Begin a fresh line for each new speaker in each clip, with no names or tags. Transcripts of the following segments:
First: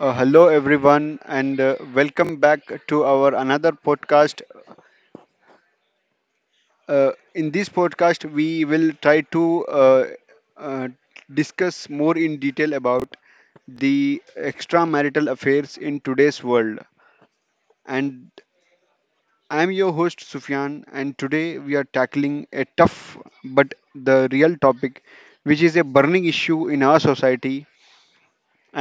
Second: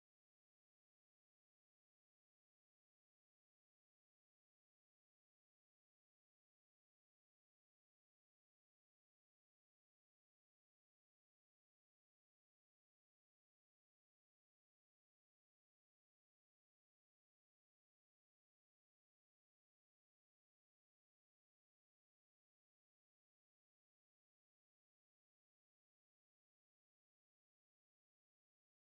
Hello, everyone, and welcome back to our another podcast. In this podcast, we will try to uh, discuss more in detail about the extramarital affairs in today's world. And I'm your host, Sufyan, and today we are tackling a tough but the real topic, which is a burning issue in our society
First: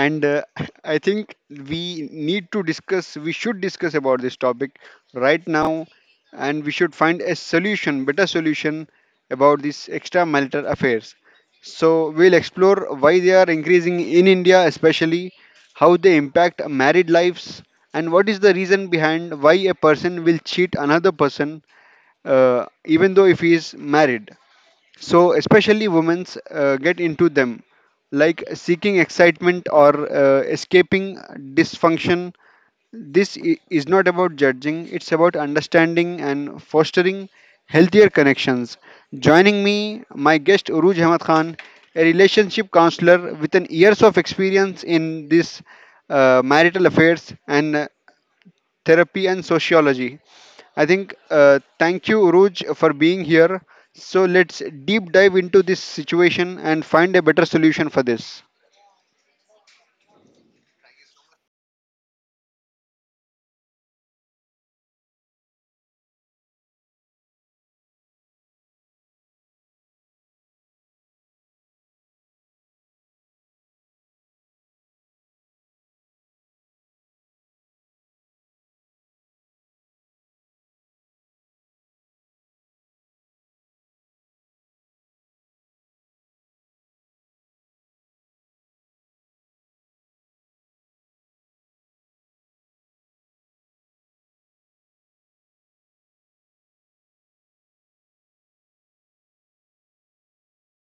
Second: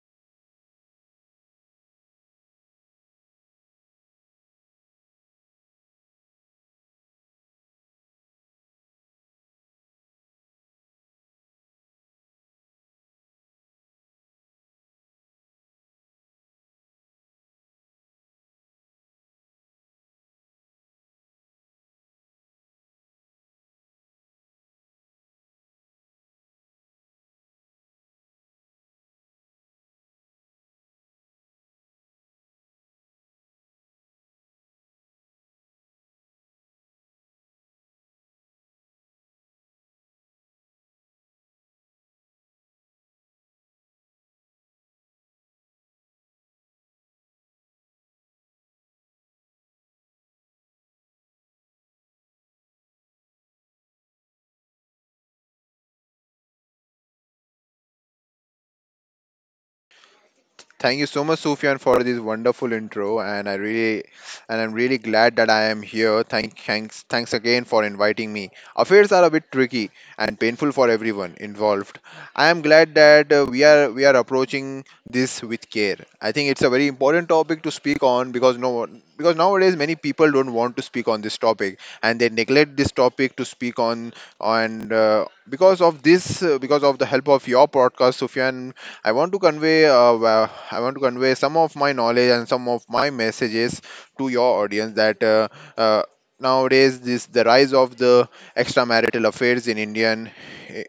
and I think we need to discuss we should discuss about this topic right now, and we should find a solution better solution about these extramarital affairs. So we'll explore why they are increasing in India, especially how they impact married lives, and what is the reason behind why a person will cheat another person even though if he is married. So especially women's get into them, like seeking excitement or escaping dysfunction. This is not about judging; it's about understanding and fostering healthier connections. Joining me, my guest Uruj Ahmad Khan, a relationship counselor with an years of experience in this marital affairs and therapy and sociology. I think thank you, Uruj, for being here. So let's deep dive into this situation and find a better solution for this.
Thank you so much, Sufyan, for this wonderful intro, and and I'm really glad that I am here. Thanks again for inviting me. Affairs are a bit tricky and painful for everyone involved. I am glad that we are approaching this with care. I think it's a very important topic to speak on because no, one- because nowadays many people don't want to speak on this topic, and they neglect this topic to speak on because of this, because of the help of your podcast, Sufyan. I want to convey wa- I want to convey some of my knowledge and some of my messages to your audience that uh, nowadays this the rise of the extramarital affairs in Indian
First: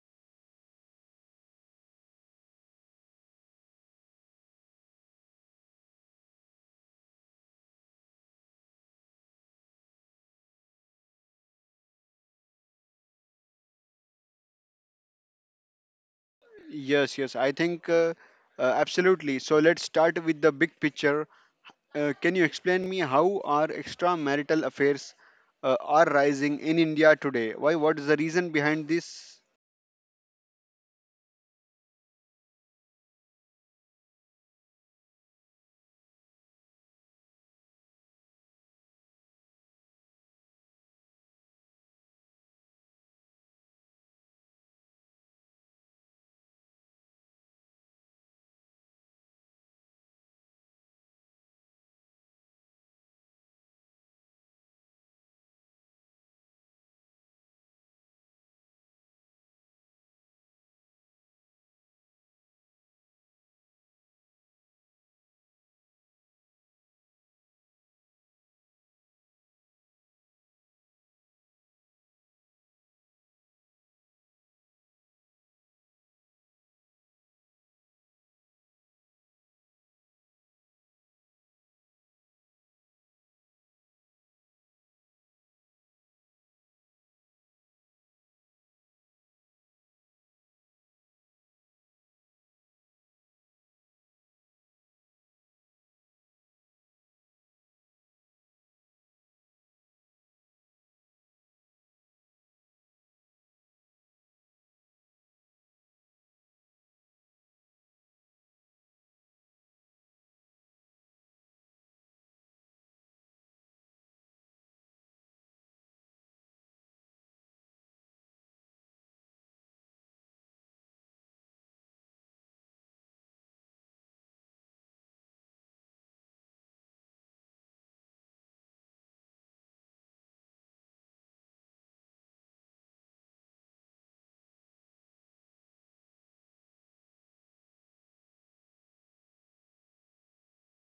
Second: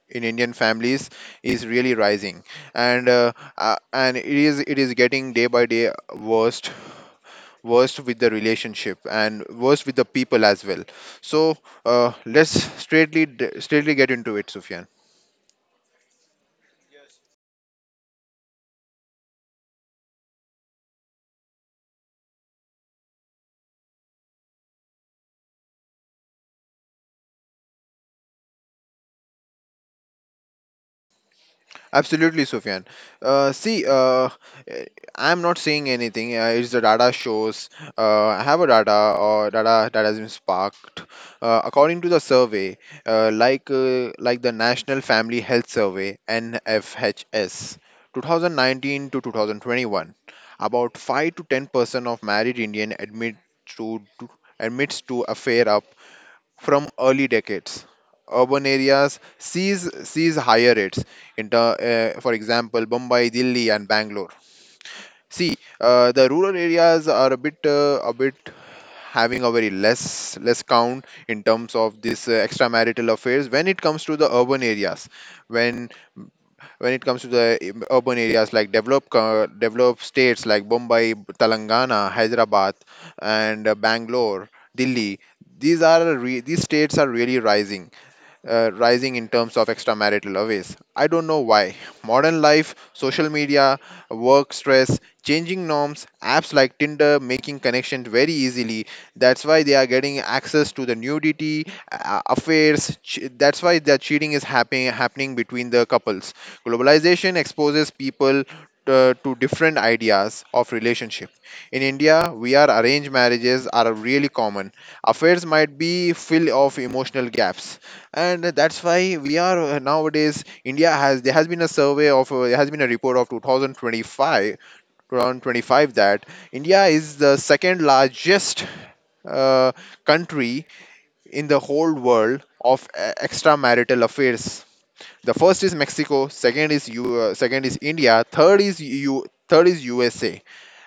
in Indian families is really rising, and it is getting day by day worst with the relationship and worst with the people as well. So let's straightly straightly get into it, Sufyan.
Yes, yes, I think absolutely. So let's start with the big picture. Can you explain me how our extramarital affairs are rising in India today? Why? What is the reason behind this?
Absolutely, Sufyan. See, eh, I'm not saying anything. It's the data shows. I have a data or data that has been sparked. According to the survey, like the National Family Health Survey (NFHS), 2019 to 2021, about 5 to 10% of married Indian to to- admits to affair up from early decades. Urban areas sees higher rates. For example, Bombay, Delhi, and Bangalore. See, the rural areas are a bit having a very less count in terms of this extramarital affairs when it comes to the urban areas, when when it comes to the urban areas like developed states like Bombay, Telangana, Hyderabad, and Bangalore, Delhi. These states are really rising in terms of extramarital affairs. I don't know why. Modern life, social media, work stress, changing norms, apps like Tinder making connections very easily. That's why they are getting access to the nudity, affairs. That's why the cheating is happening between the couples. Globalization exposes people to different ideas of relationship. In India, we are arranged marriages are really common. Affairs might be fill of emotional gaps, and that's why we are nowadays India has there has been a report of 2025 that India is the second largest uh, country in the whole world of extramarital affairs. The first is Mexico, second is India, third is USA,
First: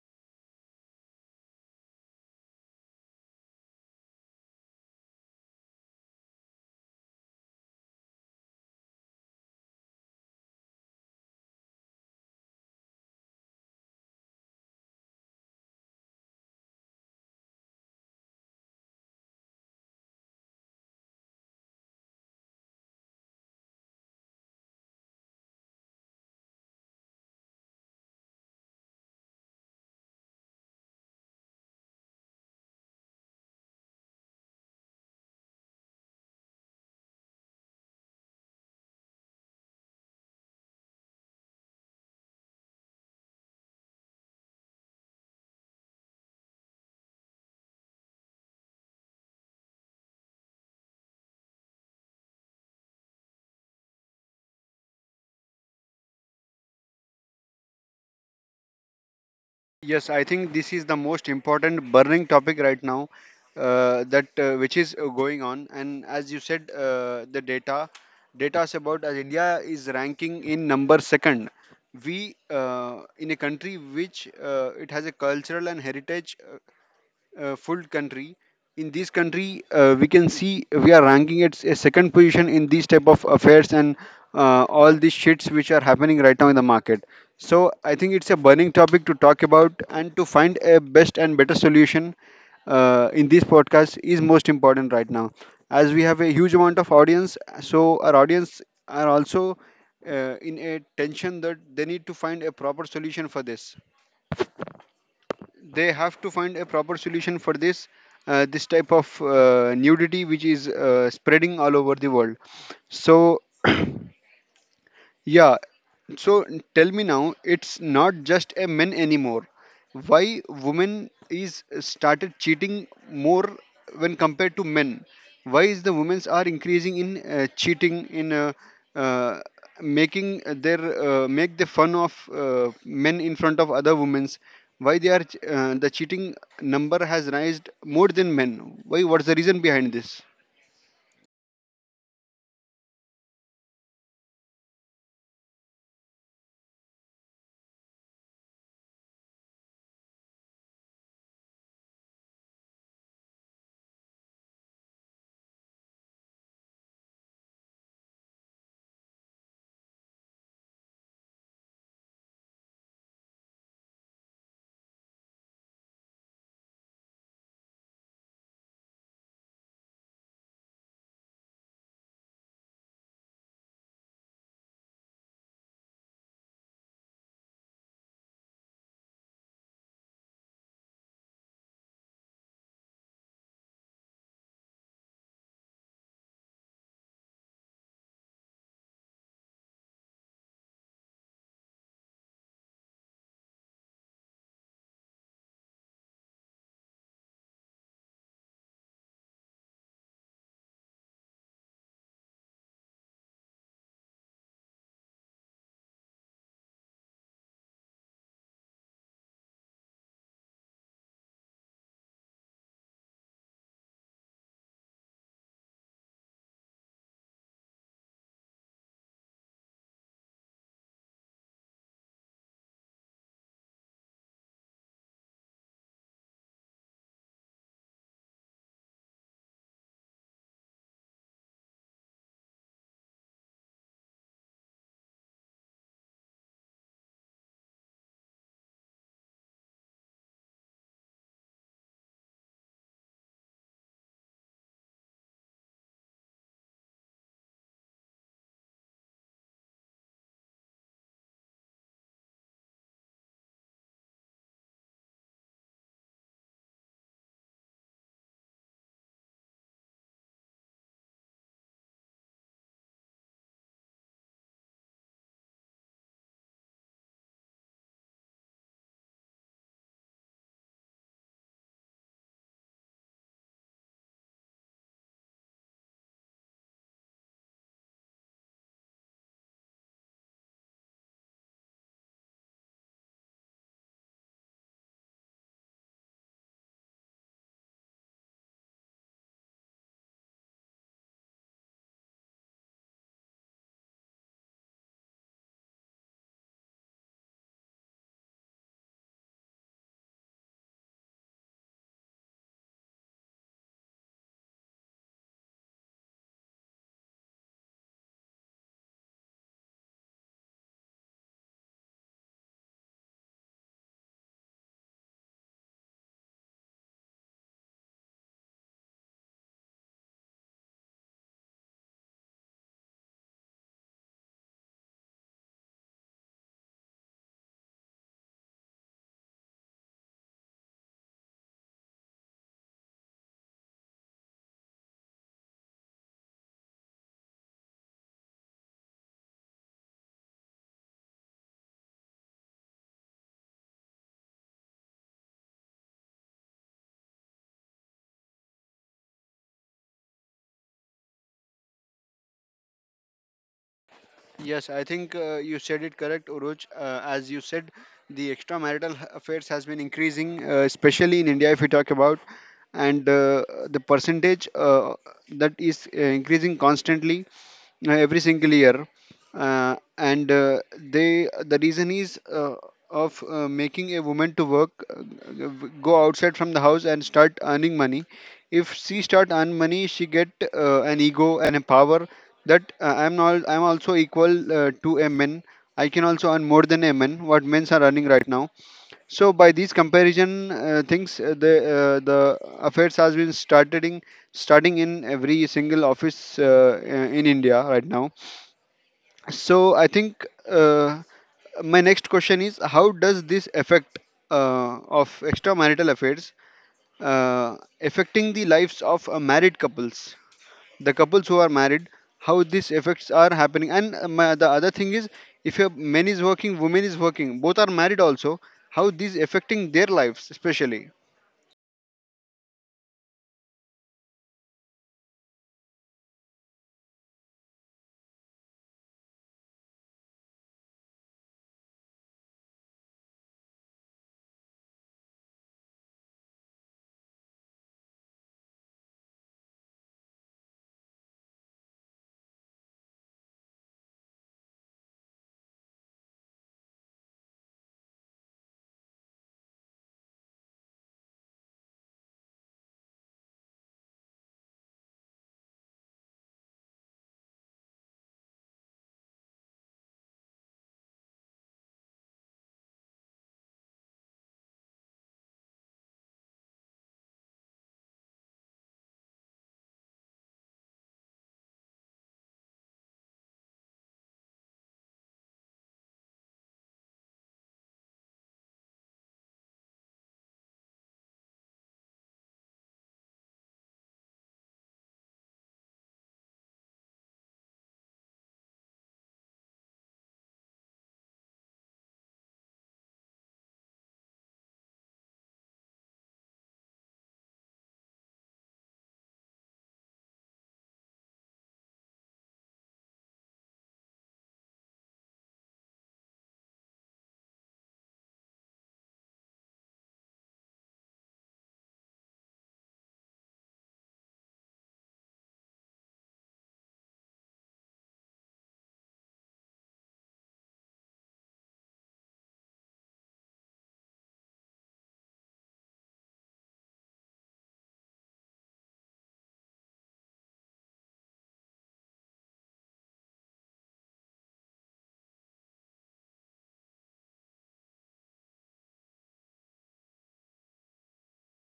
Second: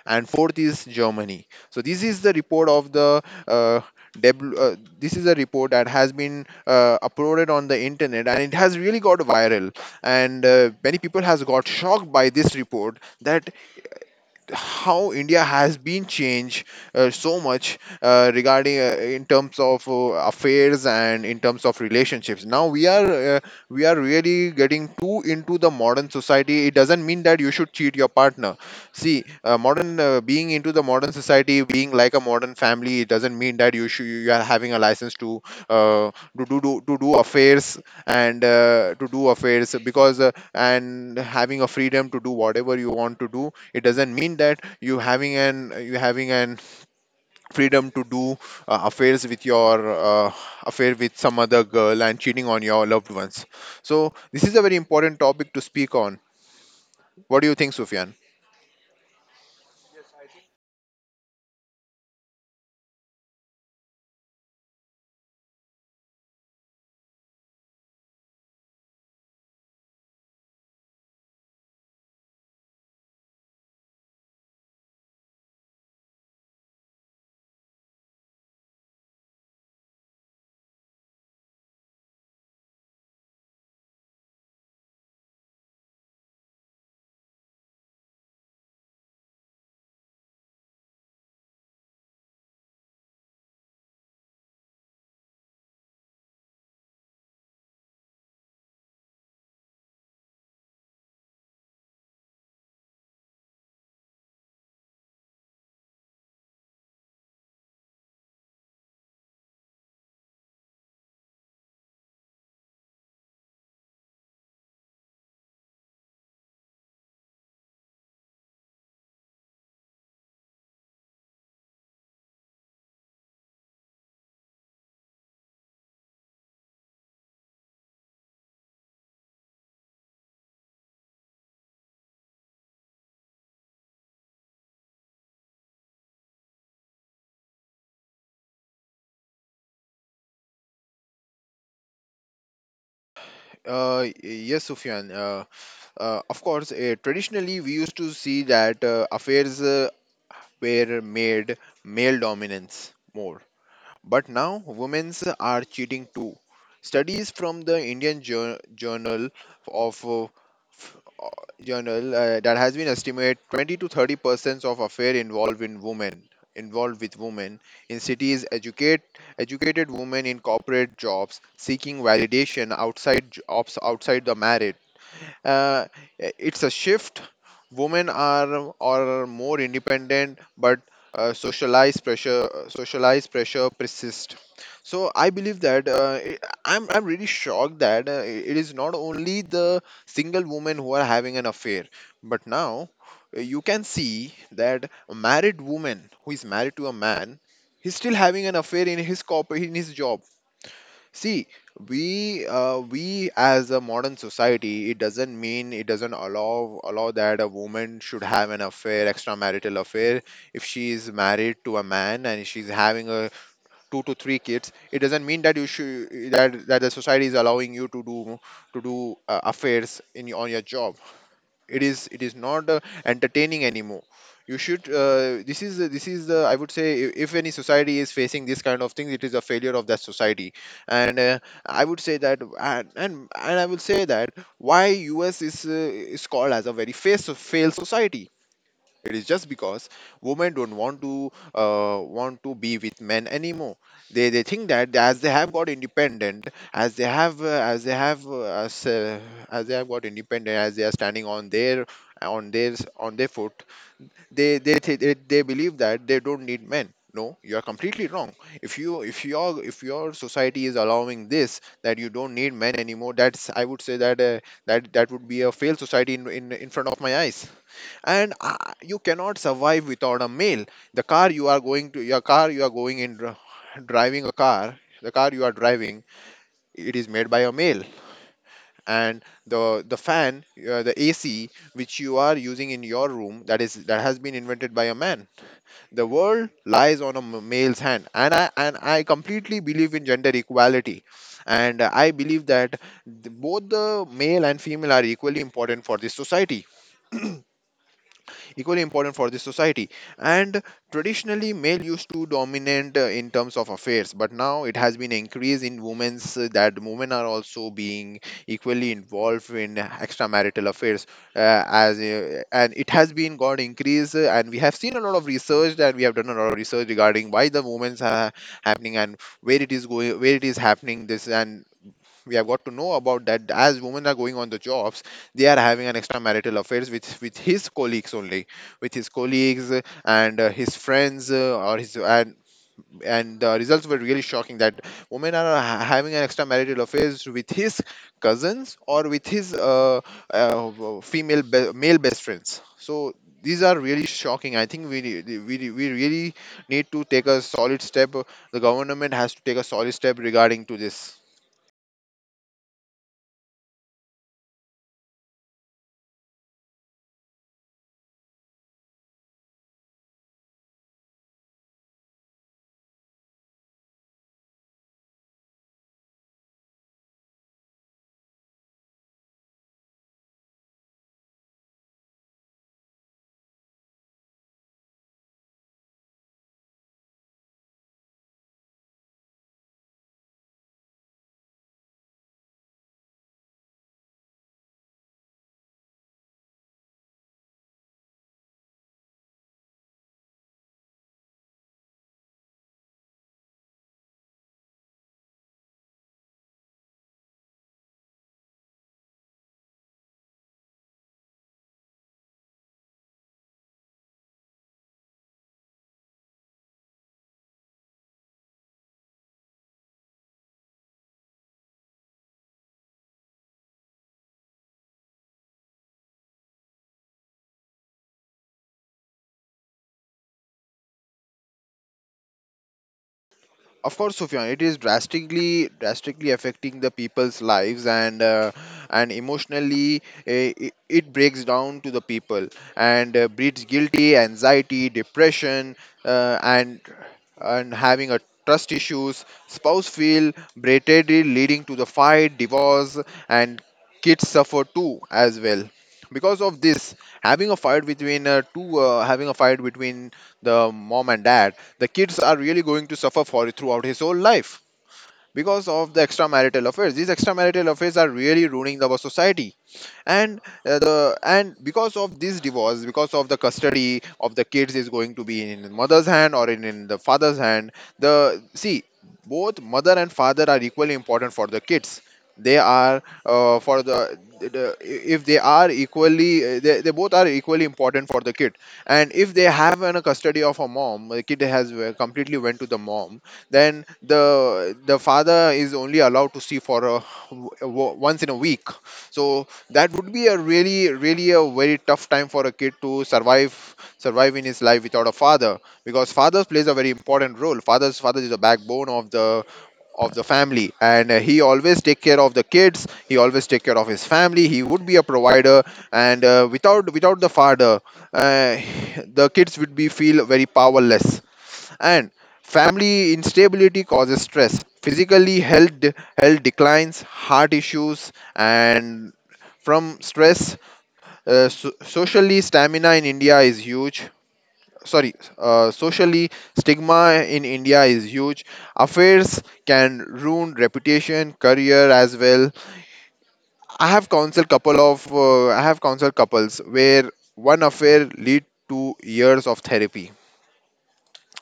and fourth is Germany. So this is the report of the uh, this is a report that has been uploaded on the internet, and it has really got viral, and many people has got shocked by this report that how India has been changed so much, regarding, in terms of affairs and in terms of relationships. Now we are really getting too into the modern society. It doesn't mean that you should cheat your partner. See, modern being into the modern society, being like a modern family, it doesn't mean that you are having a license to uh, do affairs because and having a freedom to do whatever you want to do. It doesn't mean that you having an freedom to do uh, affairs with your uh, affair with some other girl and cheating on your loved ones. So this is a very important topic to speak on. What do you think, Sufyan?
Yes, I think this is the most important burning topic right now that which is going on. And as you said, the data is about as India is ranking in number second. We in a country which it has a cultural and heritage, full country. In this country we can see we are ranking at a second position in these type of affairs and all these shits which are happening right now in the market. So I think it's a burning topic to talk about, and to find a best and better solution in this podcast is most important right now, as we have a huge amount of audience. So our audience are also in a tension that they need to find a proper solution for this. They have to find a proper solution for this this type of nudity which is spreading all over the world. So yeah, so tell me now, it's not just a men anymore. Why women is started cheating more when compared to men? Why is the women's are increasing in cheating in uh, making their make the fun of men in front of other women's? Why they are the cheating number has raised more than men? Why? What's the reason behind this?
Yes, Sufyan, of course. Traditionally, we used to see that affairs were made male dominance more. But now women's are cheating too. Studies from the Indian Journal of uh, Journal that has been estimated 20 to 30% of affair involved with women in cities, educated women in corporate jobs seeking validation outside jobs outside the marriage. uh, it's a shift, women are more independent, but socialized pressure persists. So I believe that I'm really shocked that it is not only the single women who are having an affair, but now you can see that a married woman who is married to a man, he's still having an affair in his job. See, we as a modern society, it doesn't allow that a woman should have an affair, extramarital affair. If she is married to a man and she's having a 2 to 3 kids, it doesn't mean that you should that the society is allowing you to do affairs on your job. It is not entertaining anymore. You should this is the I would say I- If any society is facing this kind of things, it is a failure of that society. And I would say that, and I will say that, why US is called as a very face failed society. It is just because women don't want to be with men anymore. They think that as they have got independent, as they have uh, as, uh, as they have got independent, as they are standing on their on their foot, they believe that they don't need men. No, you are completely wrong. If your society is allowing this, that you don't need men anymore, that's I would say that that that would be a failed society, in front of my eyes. And you cannot survive without a meal. The car you are going to your car you are going in dr- driving a car, the car you are driving, it is made by a male. And the fan, the AC which you are using in your room, that has been invented by a man. The world lies on a male's hand, and I completely believe in gender equality. And I believe that both the male and female are equally important for this society equally important for the society. And traditionally, male used to dominate in terms of affairs, but now it has been increased in women's, that women are also being equally involved in extramarital affairs, as and it has been got increase, and we have seen a lot of research, and we have done a lot of research regarding why the women's are happening and where it is going, where it is happening this. And we have got to know about that, as women are going on the jobs, they are having an extramarital affairs with his colleagues, only with his colleagues, and his friends, or his, and the results were really shocking, that women are having an extramarital affairs with his cousins, or with his male best friends. So these are really shocking. I think we, re- we really need to take a solid step. The government has to take a solid step regarding to this.
Yes, I think you said it correct, Uruj. As you said, the affairs has been increasing, especially in India, if we talk about, and the percentage that is increasing constantly every single year. And They the reason is of making a woman to work, go outside from the house and start earning money. If she start earn money, she get an ego and a power that I'm not, I'm also equal to a man. I can also earn more than a man what men's are earning right now. So by these comparison things the affairs has been starting in every single office in India right now. So I think uh, my next question is how does this affect uh, of extramarital affairs uh, affecting the lives of married couples, the couples who are married, how these effects are happening? And my, the other thing is, if a man is working, woman is working, both are married also, how these affecting their lives especially?
Of course, Sufyan, it is drastically affecting the people's lives, and emotionally, it breaks down to the people, and breeds guilty, anxiety, depression, uh, and and having a trust issues, spouse feel berated, leading to the fight, divorce. And kids suffer too as well, because of this, having a fight between two having a fight between the mom and dad. The kids are really going to suffer for it throughout his whole life because of the extramarital affairs. These extramarital affairs are really ruining our society. And uh, the and because of this divorce, because of the custody of the kids, is going to be in the mother's hand or in the father's hand. The see both mother and father are equally important for the kids. They are for the if they are equally they both are equally important for the kid. And if they have an custody of a mom, the kid has completely went to the mom, then the father is only allowed to see for once in a week. So that would be a really really a very tough time for a kid to survive, survive in his life without a father, because fathers plays a very important role. Father is the backbone of the family, and he always take care of the kids, he always take care of his family, he would be a provider. And uh, without without the father, uh, the kids would be feel very powerless. And family instability causes stress, physically health, health declines, heart issues, and from stress, socially stamina in India is huge. Sorry, socially stigma in India is huge. Affairs can ruin reputation, career as well. I have counseled couples where one affair lead to years of therapy,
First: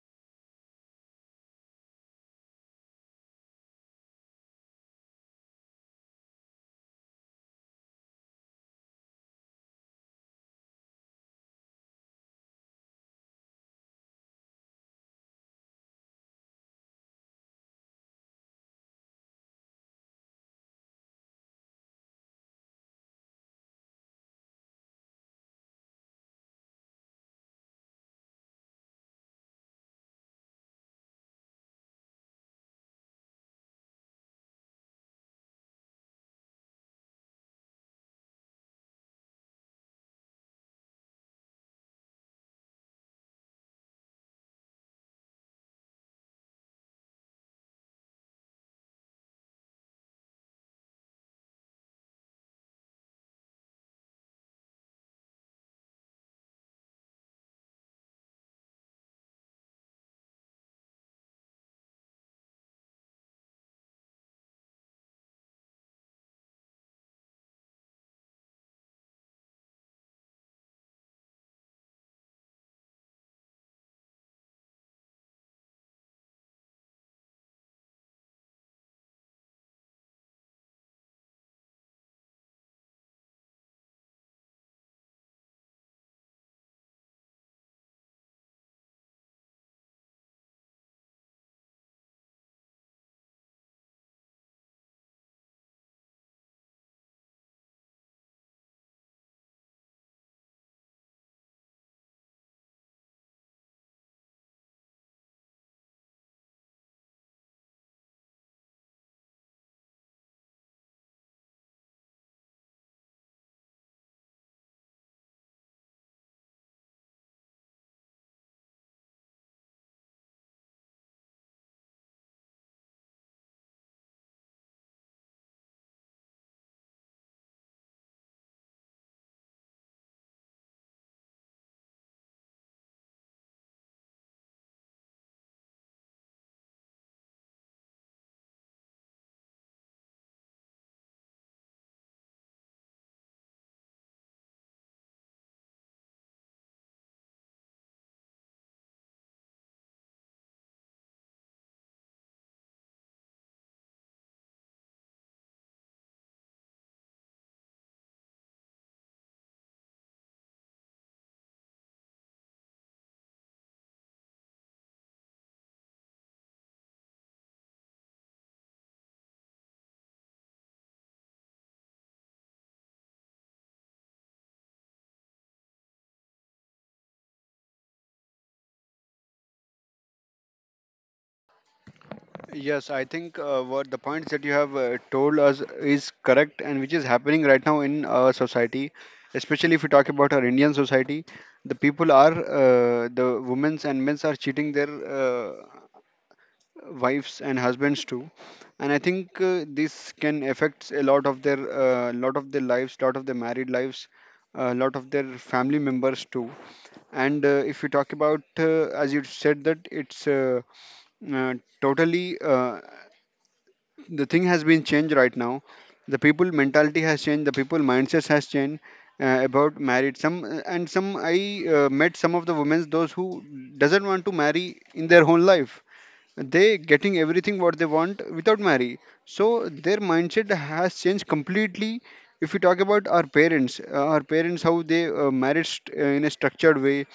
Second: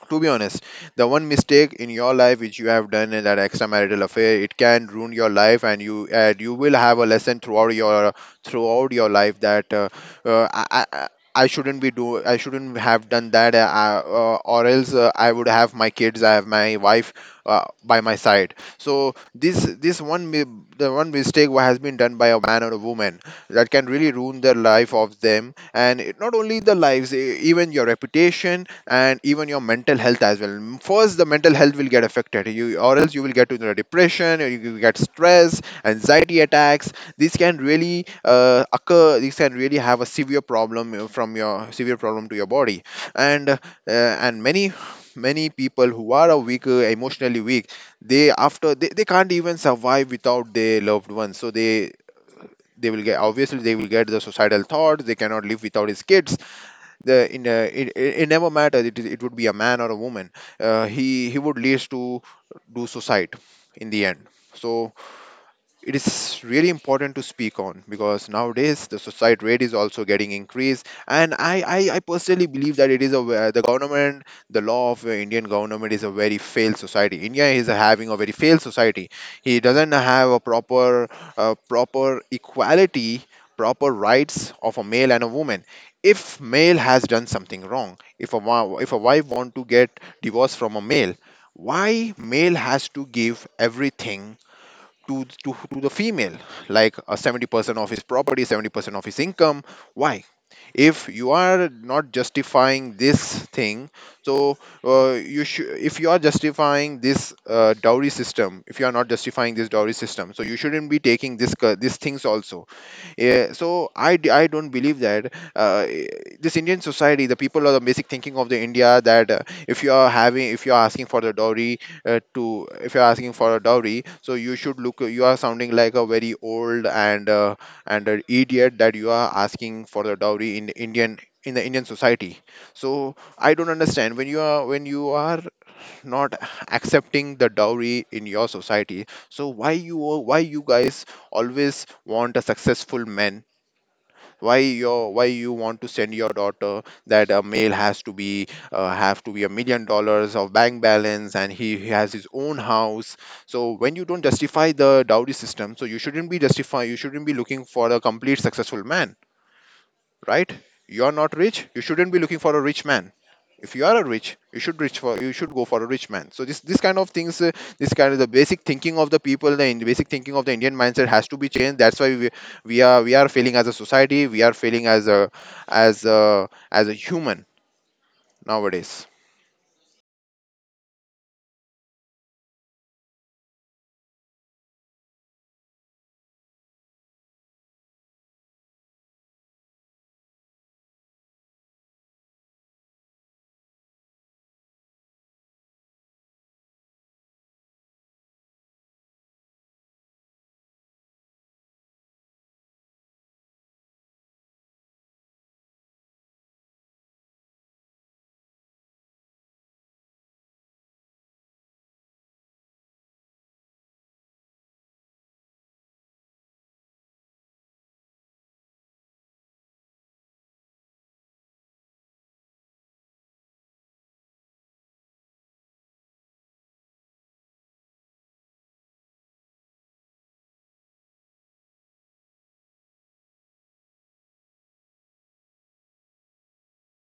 to be honest. The one mistake in your life which you have done in that extramarital affair, it can ruin your life, and you will have a lesson throughout your life that I I shouldn't be do I shouldn't have done that, or else I would have my kids, I have my wife by my side. So this the one mistake what has been done by a man or a woman, that can really ruin the life of them. And not only the lives, even your reputation and even your mental health as well. First the mental health will get affected, you or else you will get into a depression, or you will get stress, anxiety attacks. These can really occur, these can really have a severe problem, to your body. And uh, and many many people who are a weak, emotionally weak, they can't even survive without their loved ones, so they will get, obviously they will get the suicidal thoughts. They cannot live without his kids. The in it, it, it never matters. It would be a man or a woman, he would lead to do suicide in the end. So it is really important to speak on, because nowadays the suicide rate is also getting increased. And I personally believe that it is a ve- the government, the law of Indian government is a very failed society. India is having a very failed society. He doesn't have a proper proper equality, proper rights of a male and a woman. If male has done something wrong, if a wife want to get divorced from a male, why male has to give everything to the female, like 70% of his property, 70% of his income? Why? If you are not justifying this thing, so you should, if you are justifying this dowry system, if you are not justifying this dowry system, so you shouldn't be taking these things also. Yeah, so I don't believe that this Indian society, the people are, the basic thinking of the India that if you are asking for the dowry, if you are asking for a dowry, so you should look, you are sounding like a very old and an idiot that you are asking for the dowry in Indian, in the Indian society. So I don't understand, when you are not accepting the dowry in your society, so why you guys always want a successful man? Why you want to send your daughter that a male has to be, have to be $1 million of bank balance, and he has his own house? So when you don't justify the dowry system, so you shouldn't be looking for a complete successful man, right? You are not rich, you shouldn't be looking for a rich man. If you are a rich, you should go for a rich man. So this kind of things, this kind of, the basic thinking of the people, the basic thinking of the Indian mindset has to be changed. That's why we are failing as a society, we are failing as a as a human nowadays.
Yes, I think what the points that you have told us is correct and which is happening right now in our society, especially if we talk about our Indian society. The people are the women's and men's are cheating their uh, wives and husbands too. And I think this can affect a lot of their lives, lot of their married lives, a lot of their family members too. And if you talk about as you said that it's uh, totally the thing has been changed right now. The people mentality has changed, the people mindsets has changed about married. Some and some I met some of the women those who doesn't want to marry in their whole life. They getting everything what they want without marry. So their mindset has changed completely. If we talk about our parents, our parents how they in a structured way,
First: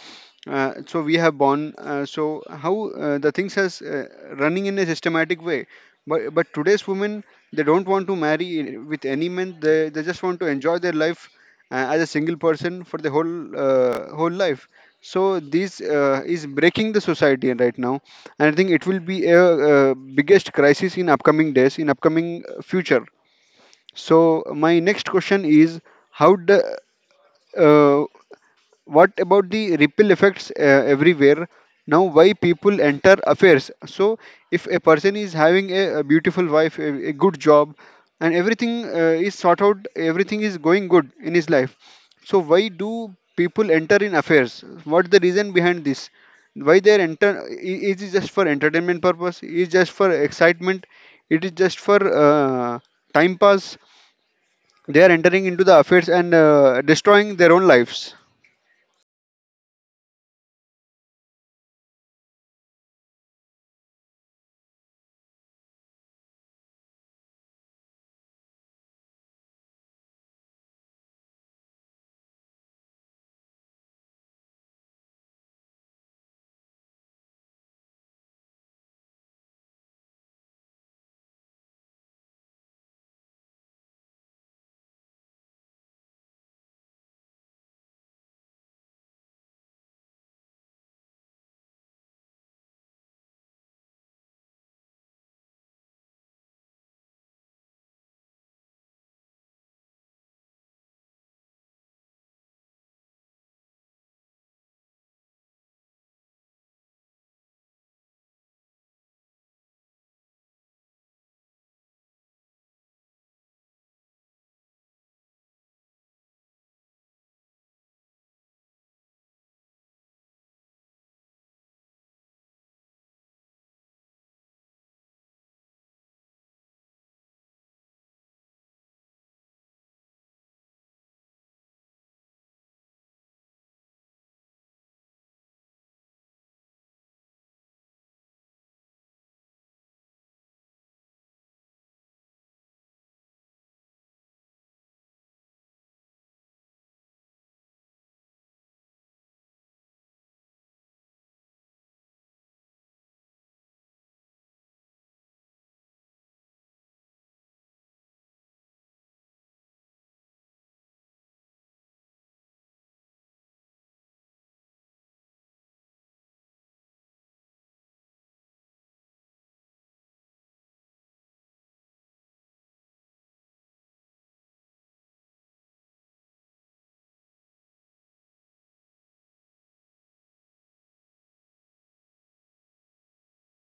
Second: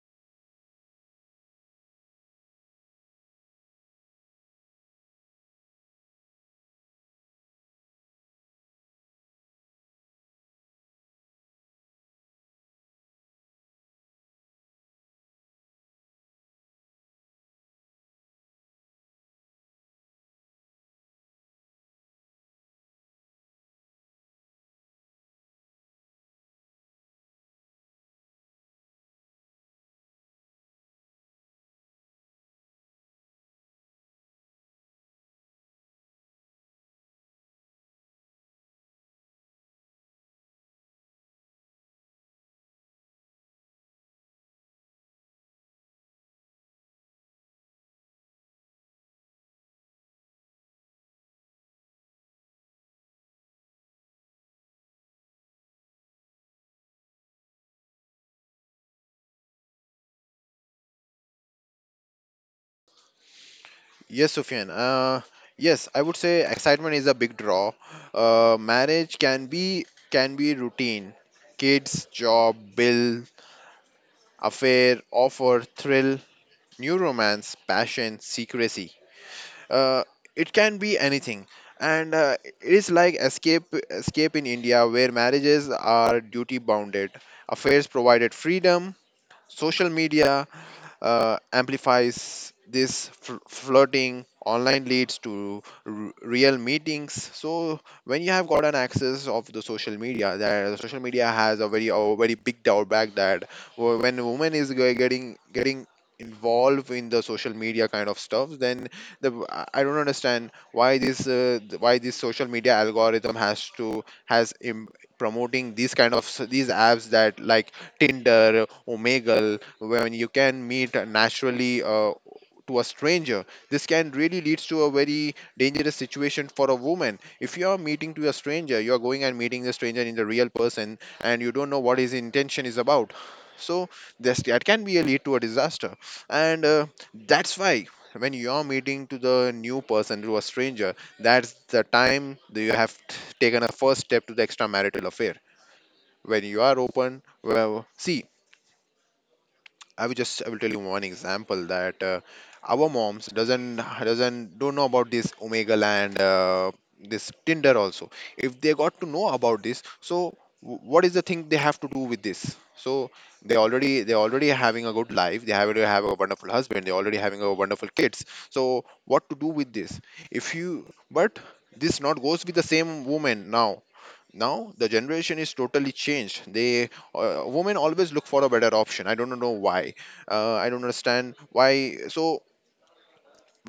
so we have born. So how the things has running in a systematic way, but today's women, they don't want to marry with any man. They just want to enjoy their life as a single person for the whole whole life. So this is breaking the society right now, and I think it will be a biggest crisis in upcoming days, in upcoming future. So my next question is, how the uh, what about the ripple effects everywhere now? Why people enter affairs? So if a person is having a beautiful wife, a good job and everything is sort out, everything is going good in his life, so why do people enter in affairs? What's the reason behind this? Why they are is it just for entertainment purpose? Is just for excitement? It is just for time pass? They are entering into the affairs and destroying their own lives.
Yes, Sufyan, yes, I would say excitement is a big draw. Marriage can be, can be routine. Kids, job, bill. Affair offer thrill, new romance, passion, secrecy. uh, it can be anything. And it is like escape, escape in India where marriages are duty bounded. Affairs provided freedom. Social media amplifies this, flirting online leads to real meetings. So when you have got an access of the social media, that social media has a very, a very big drawback that when a woman is getting involved in the social media kind of stuff, then the I don't understand why this why this social media algorithm has to promoting these kind of these apps, that like Tinder, Omegle, when you can meet naturally to a stranger. This can really leads to a very dangerous situation for a woman. If you are meeting to a stranger, you are going and meeting the stranger in the real person, and you don't know what his intention is about. So this, that can be a lead to a disaster, and that's why when you are meeting to the new person, to a stranger, that's the time that you have taken a first step to the extramarital affair. When you are open, well, see, I will just, I will tell you one example that our moms doesn't, don't know about this Omega and this Tinder also. If they got to know about this, so what is the thing they have to do with this? So they already having a good life. They already have a wonderful husband. They already having a wonderful kids. So what to do with this? If you, but this not goes with the same woman now. Now the generation is totally changed. They women always look for a better option, I don't know why, I don't understand why. So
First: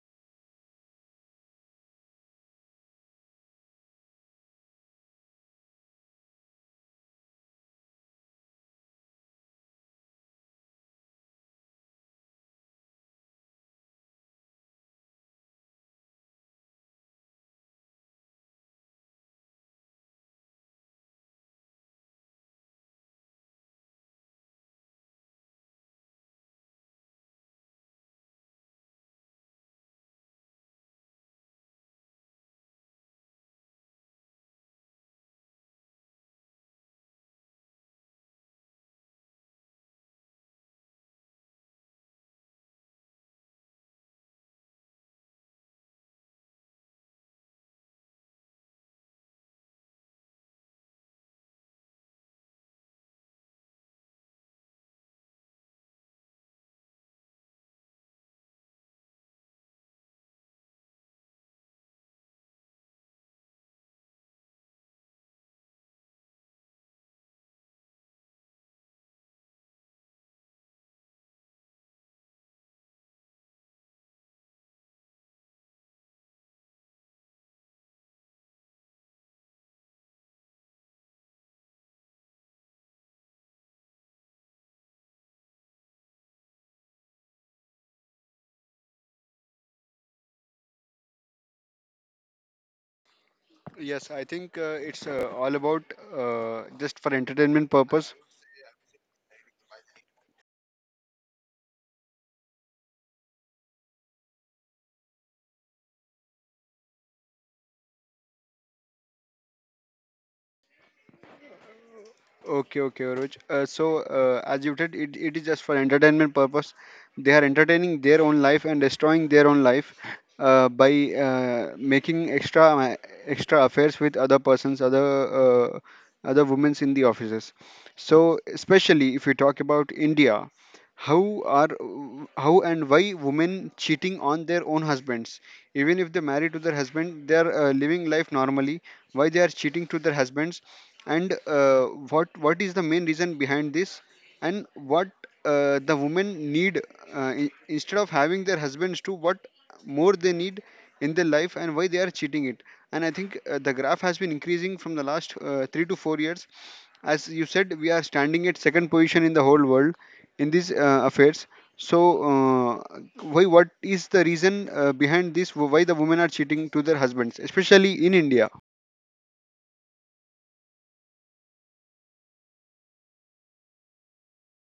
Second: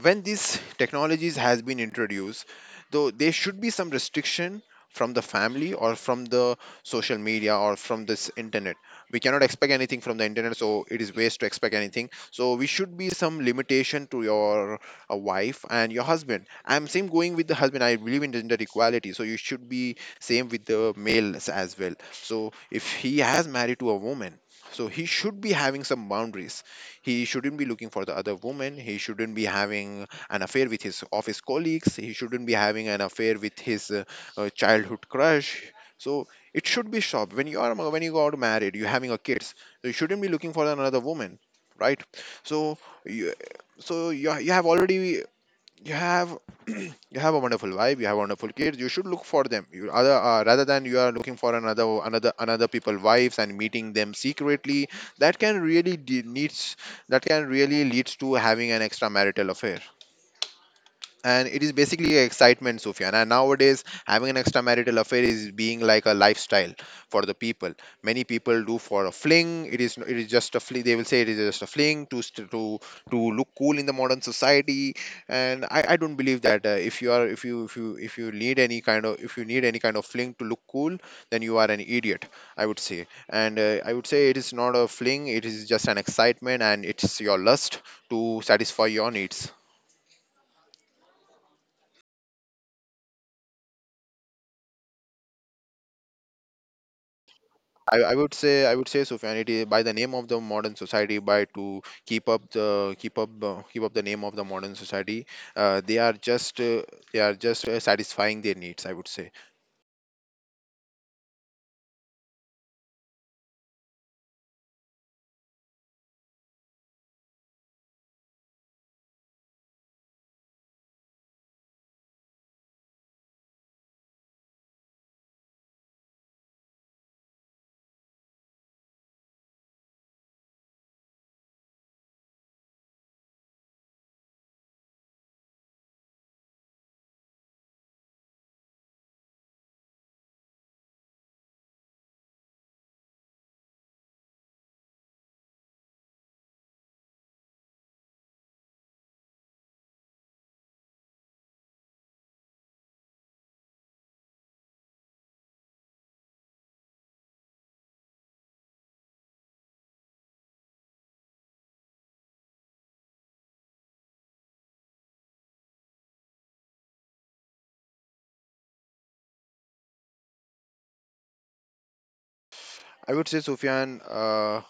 when these technologies has been introduced, though there should be some restriction, from the family or from the social media or from this internet. We cannot expect anything from the internet, so it is waste to expect anything, so we should be some limitation to your wife and your husband. I'm same going with the husband, I believe in gender equality, so you should be same with the males as well. So if he has married to a woman, so he should be having some boundaries. He shouldn't be looking for the other woman. He shouldn't be having an affair with his office colleagues. He shouldn't be having an affair with his childhood crush. So it should be stopped. When you are, when you got married, you're having a kids. So you shouldn't be looking for another woman, right? So you you have already, you have you have a wonderful vibe, you have wonderful kids, you should look for them, you other rather than you are looking for another another people wives and meeting them secretly. That can really leads to having an extramarital affair. And it is basically a excitement, Sufyan, and nowadays having an extramarital affair is being like a lifestyle for the people. Many people do for a fling, it is, it is just a fling, they will say it is just a fling to look cool in the modern society. And I don't believe that if you need any kind of, if you need any kind of fling to look cool, then you are an idiot, I would say. And I would say it is not a fling, it is just an excitement and it's your lust to satisfy your needs.
Yes, I think it's all about just for entertainment
I, I
purpose.
would say I would say Sufyan, it is by the name of the modern society, by to keep up the keep up the name of the modern society, uh, they are just uh, they are just satisfying their needs, I would say.
Okay, okay, Roj. So, as you said, it is just for entertainment purpose. They are entertaining their own life and destroying their own life by making extra affairs with other persons, other uh, other women in the offices. So, especially if we talk about India, how are, how and why women cheating on their own husbands? Even if they marry to their husband, they are living life normally. Why they are cheating to their husbands? And what is the main reason behind this? And what the women need in, instead of having their husbands, to what more they need in their life, and why they are cheating it? And I think the graph has been increasing from the last 3 to 4 years. As you said, we are standing at second position in the whole world in these affairs. So uh, why, what is the reason behind this, why the women are cheating to their husbands, especially in India?
I would say Sufyan,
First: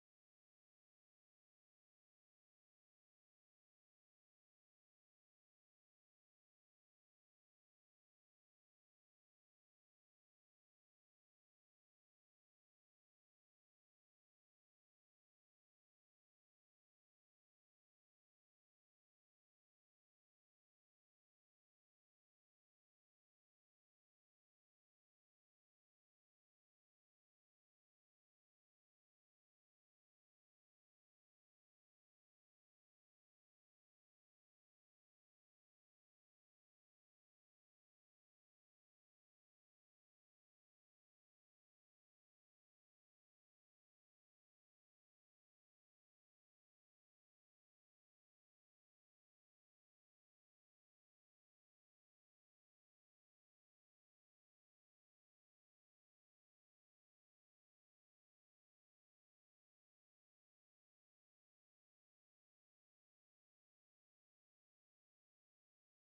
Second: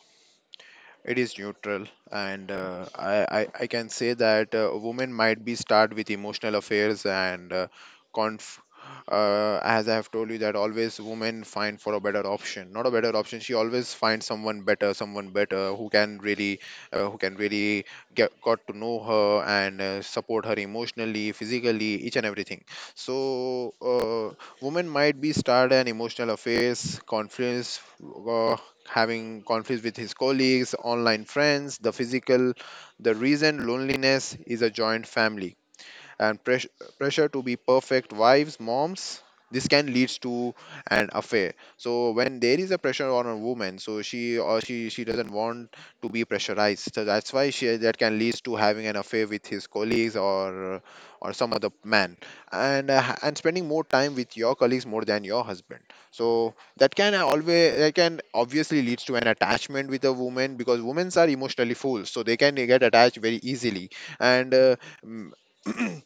it is neutral, and I can say that women might be start with emotional affairs and conf. As I have told you that always women find for a better option, not a better option. She always finds someone better who can really get got to know her and support her emotionally, physically, each and everything. So women might be start an emotional affairs, confidence, uh, having conflicts with his colleagues, online friends, the physical, the reason loneliness is a joint family, and pressure to be perfect wives, moms. This can leads to an affair. So when there is a pressure on a woman, so she or she she doesn't want to be pressurized, so that's why she, that can leads to having an affair with his colleagues, or some other man. And spending more time with your colleagues more than your husband, so that can always, that can obviously leads to an attachment with a woman, because women are emotionally fools, so they can get attached very easily. and uh, mm,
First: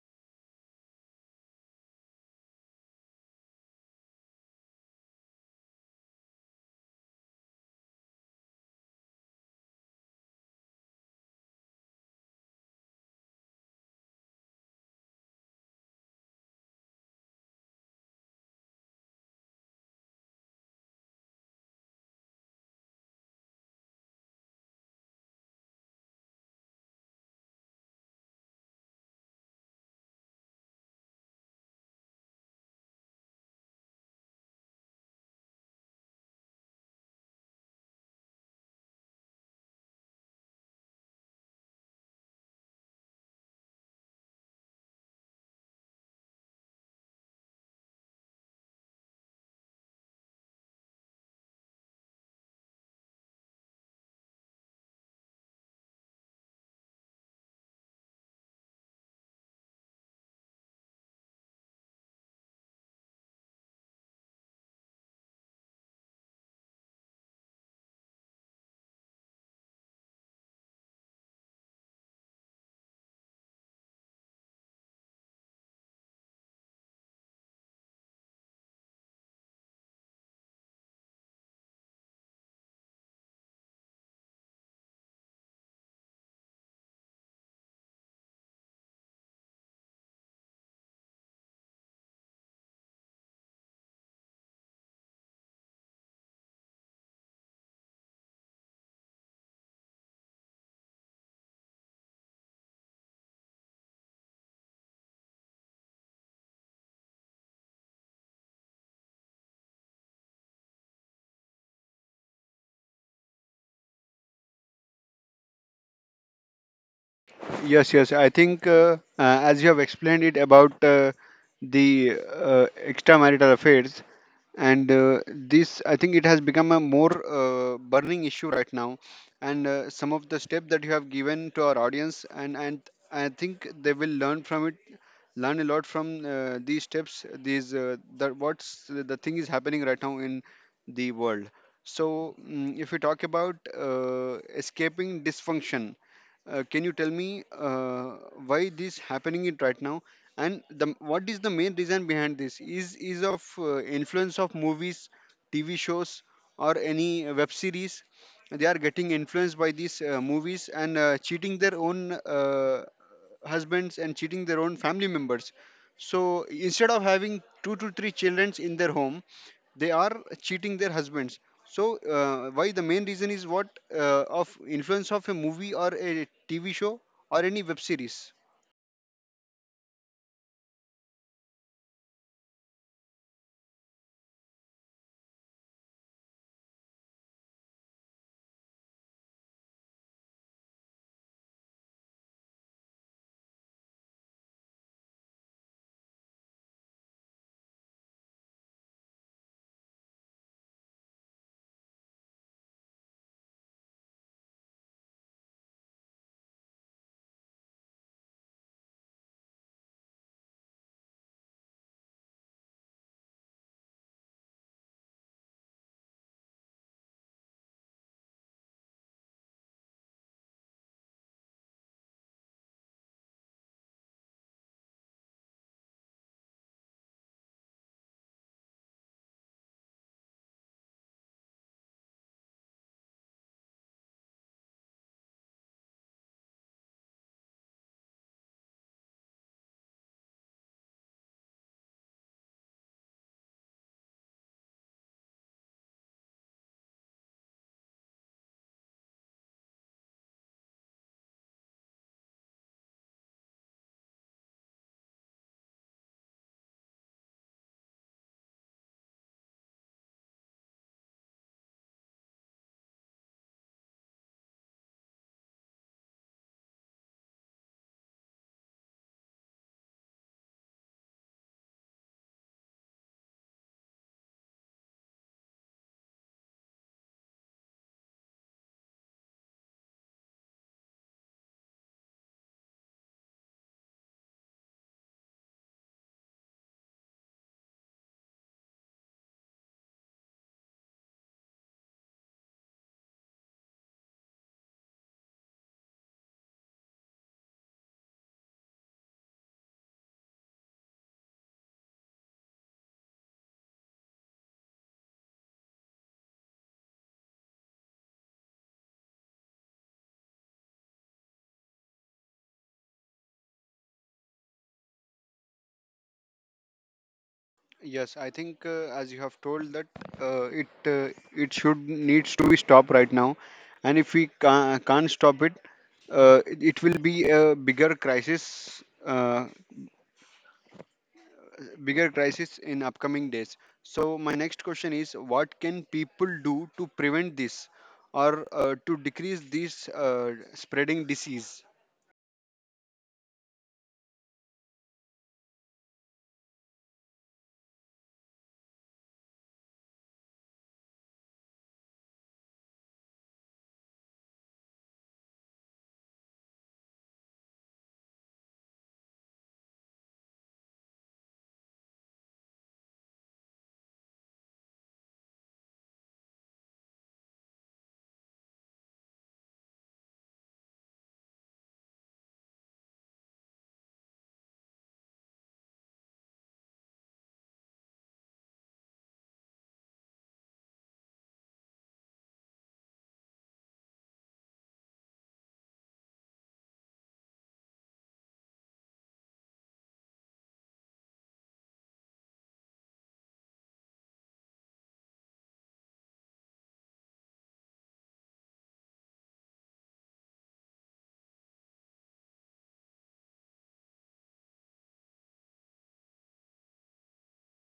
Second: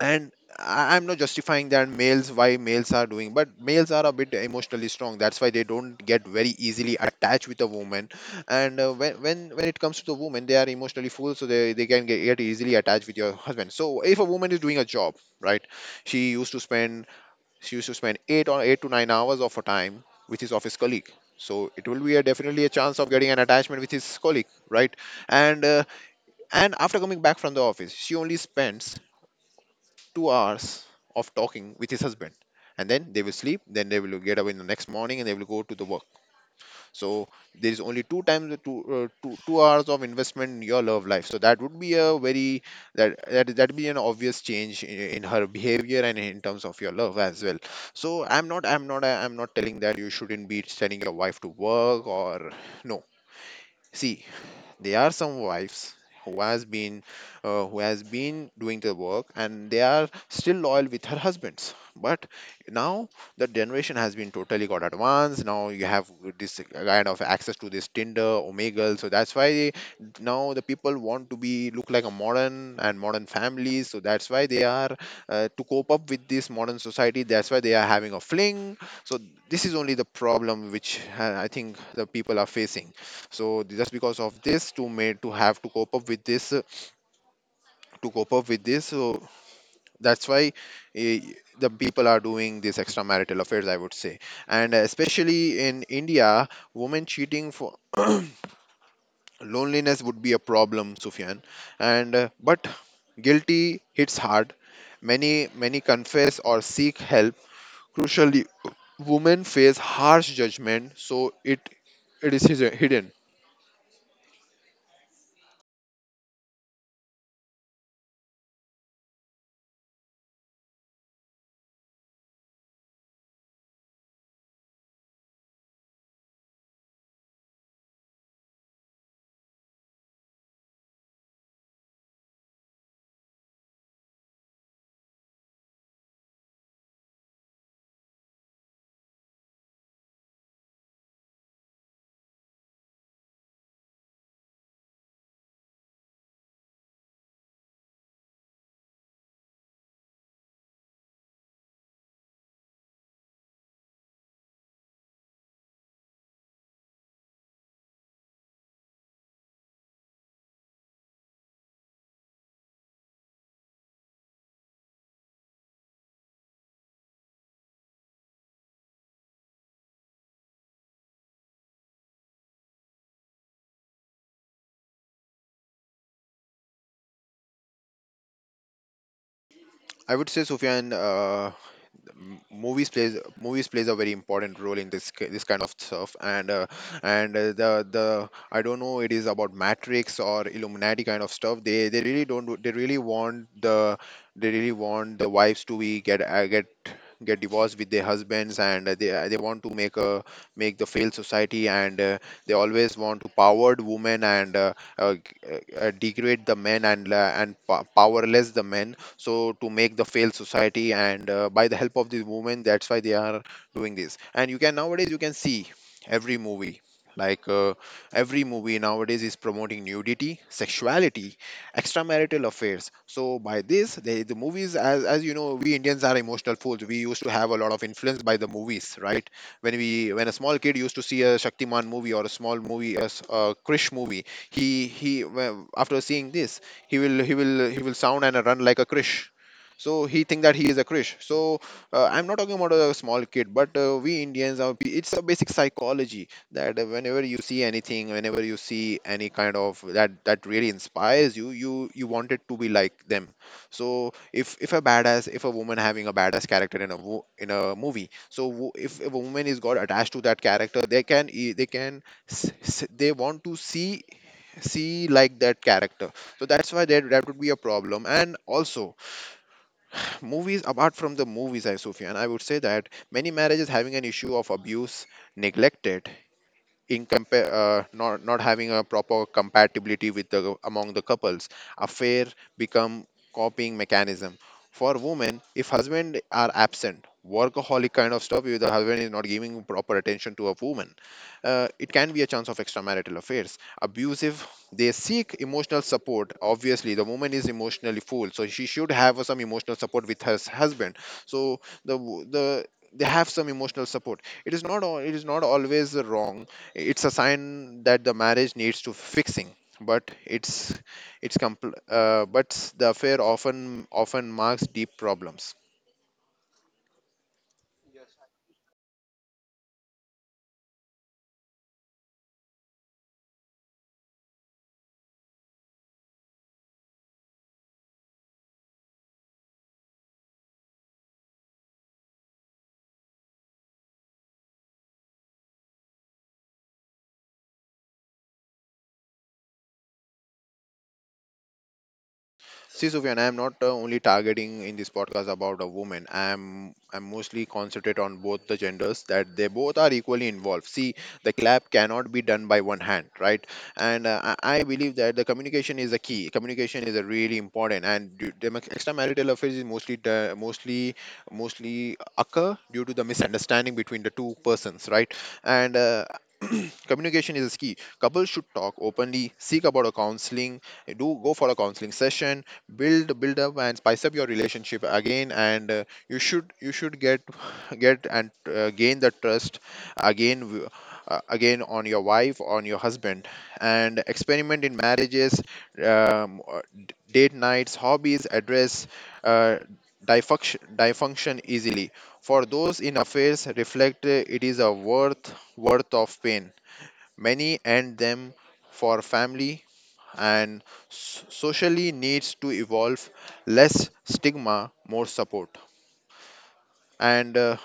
and I'm not justifying that males, why males are doing, but males are a bit emotionally strong, that's why they don't get very easily attached with a woman. And when it comes to the woman, they are emotionally full, so they can get easily attached with your husband. So if a woman is doing a job, right, she used to spend she used to spend 8 or 8 to 9 hours of her time with his office colleague, so it will be a, definitely a chance of getting an attachment with his colleague, right. And uh, and after coming back from the office, she only spends 2 hours of talking with his husband. And then they will sleep, then they will get up in the next morning and they will go to the work. So there is only two times, two, two hours of investment in your love life. So that would be a very, that be an obvious change in her behavior and in terms of your love as well. So I'm not telling that you shouldn't be sending your wife to work, or no. See, there are some wives who has been, doing the work and they are still loyal with her husbands. But now the generation has been totally got advanced. Now you have this kind of access to this Tinder, Omegle. So that's why now the people want to be look like a modern and modern families. So that's why they are, to cope up with this modern society. That's why they are having a fling. So this is only the problem which, I think, the people are facing. So just because of this, to made to have to cope up with this, so that's why, eh, the people are doing this extramarital affairs, I would say. And especially in India, women cheating for loneliness would be a problem, Sufyan. And but guilty hits hard. Many confess or seek help. Crucially, women face harsh judgment, so it is hidden,
Yes, yes. I think as you have explained it about the extramarital affairs, and this, I think it has become a more burning issue right now. And some of the steps that you have given to our audience, and I think they will learn from it, learn a lot from these steps. These the what's the thing is happening right now in the world. So, mm if we talk about escaping dysfunction, can you tell me why this happening it right now, and the what is the main reason behind this? Is of influence of movies, TV shows, or any web series? They are getting influenced by these movies and cheating their own husbands and cheating their own family members. So instead of having two to three children in their home, they are cheating their husbands. So why the main reason is what, of influence of a movie or a TV show or any web series?
I would say, Sufyan. Movies plays a very important role in this kind of stuff. And and the I don't know, it is about Matrix or Illuminati kind of stuff. They really don't do- they really want the wives to be get, get divorced with their husbands. And they want to make a, make the failed society, and they always want to powered women, uh, g- uh, degrade the men, and powerless the men. So to make the failed society, and by the help of these women, that's why they are doing this. And you can, nowadays you can see every movie, like uh, every movie nowadays is promoting nudity, sexuality, extramarital affairs. So by this, they, the movies, as you know, we Indians are emotional fools, we used to have a lot of influence by the movies, right. When a small kid used to see a Shaktiman movie or a small movie, a Krish movie, he well, after seeing this, he will sound and run like a Krish. So he think that he is a Krish. So I'm not talking about a small kid, but we Indians are. It's a basic psychology that, whenever you see anything, whenever you see any kind of, that really inspires you, you want it to be like them. So if a badass, if a woman having a badass character in in a movie, if a woman is got attached to that character, they can, they want to see, like that character. So that's why that would be a problem. And also, movies, apart from the movies, I Sufyan, I would say that many marriages having an issue of abuse, neglected, in compare, not having a proper compatibility with the, among the couples, affair become copying mechanism for women, if husband are absent, workaholic kind of stuff, if the husband is not giving proper attention to a woman. It can be a chance of extramarital affairs, abusive. They seek emotional support, obviously the woman is emotionally full, so she should have some emotional support with her husband. So the, they have some emotional support, it is not al- it is not always wrong. It's a sign that the marriage needs to fixing, but but the affair often marks deep problems.
Yes, I think as you have told that it it should needs to be stopped right now. And if we can't stop it, it it will be a bigger crisis, uh, bigger crisis in upcoming days. So my next question is, what can people do to prevent this, or to decrease this spreading disease?
See, Sufyan, I am not, only targeting in this podcast about a woman. I'm mostly concentrate on both the genders, that they both are equally involved. See, the clap cannot be done by one hand, right? And I believe that the communication is a key. Communication is a really important, and extramarital affairs is mostly occur due to the misunderstanding between the two persons, right? And communication is key, couples should talk openly, seek about a counseling, do go for a counseling session, build up and spice up your relationship again, and you should get get, and gain the trust again, again on your wife, on your husband. And experiment in marriages, um, uh, date nights, hobbies, address, uh, dysfunction easily. For those in affairs, reflect, it is a worth of pain. Many end them for family. And socially needs to evolve. Less stigma, more support. And uh,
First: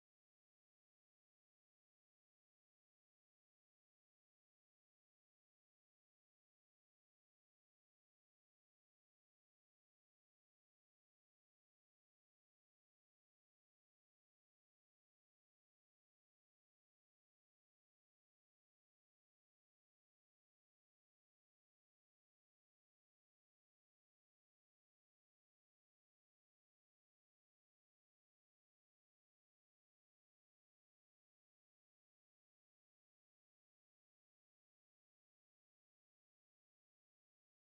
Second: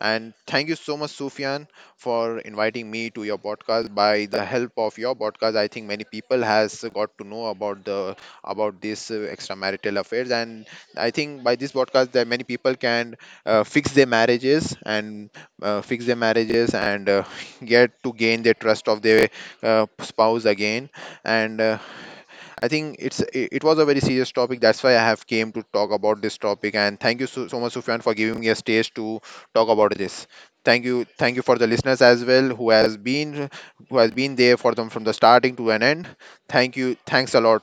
and thank you so much, Sufyan, for inviting me to your podcast. By the help of your podcast, I think many people has got to know about the about this, extramarital affairs. And I think by this podcast, that many people can, uh, fix their marriages and fix their marriages and get to gain the trust of their, spouse again. And I think it was a very serious topic. That's why I have came to talk about this topic. And thank you so, so much, Sufyan, for giving me a stage to talk about this. Thank you for the listeners as well, who has been there for them from the starting to an end. Thank you, thanks a lot.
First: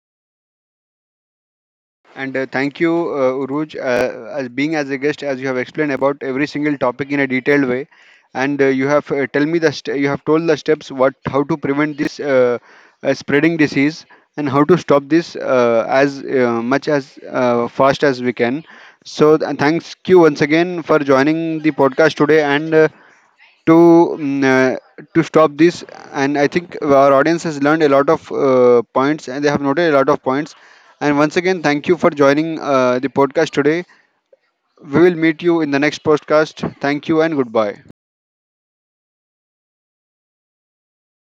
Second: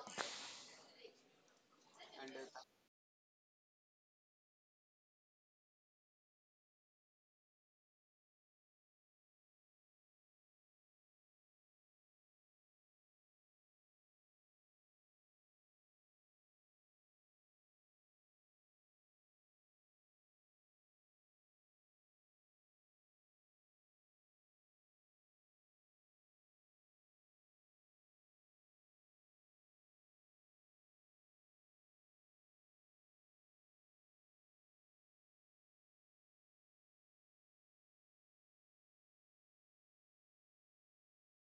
And thank you, Uruj, as being as a guest, as you have explained about every single topic in a detailed way, and you have tell me the st- you have told the steps what how to prevent this spreading disease and how to stop this as much as fast as we can. So thanks you once again for joining the podcast today, and to mm, uh, to stop this. And I think our audience has learned a lot of points and they have noted a lot of points. And once again, thank you for joining the podcast today. We will meet you in the next podcast. Thank you and goodbye.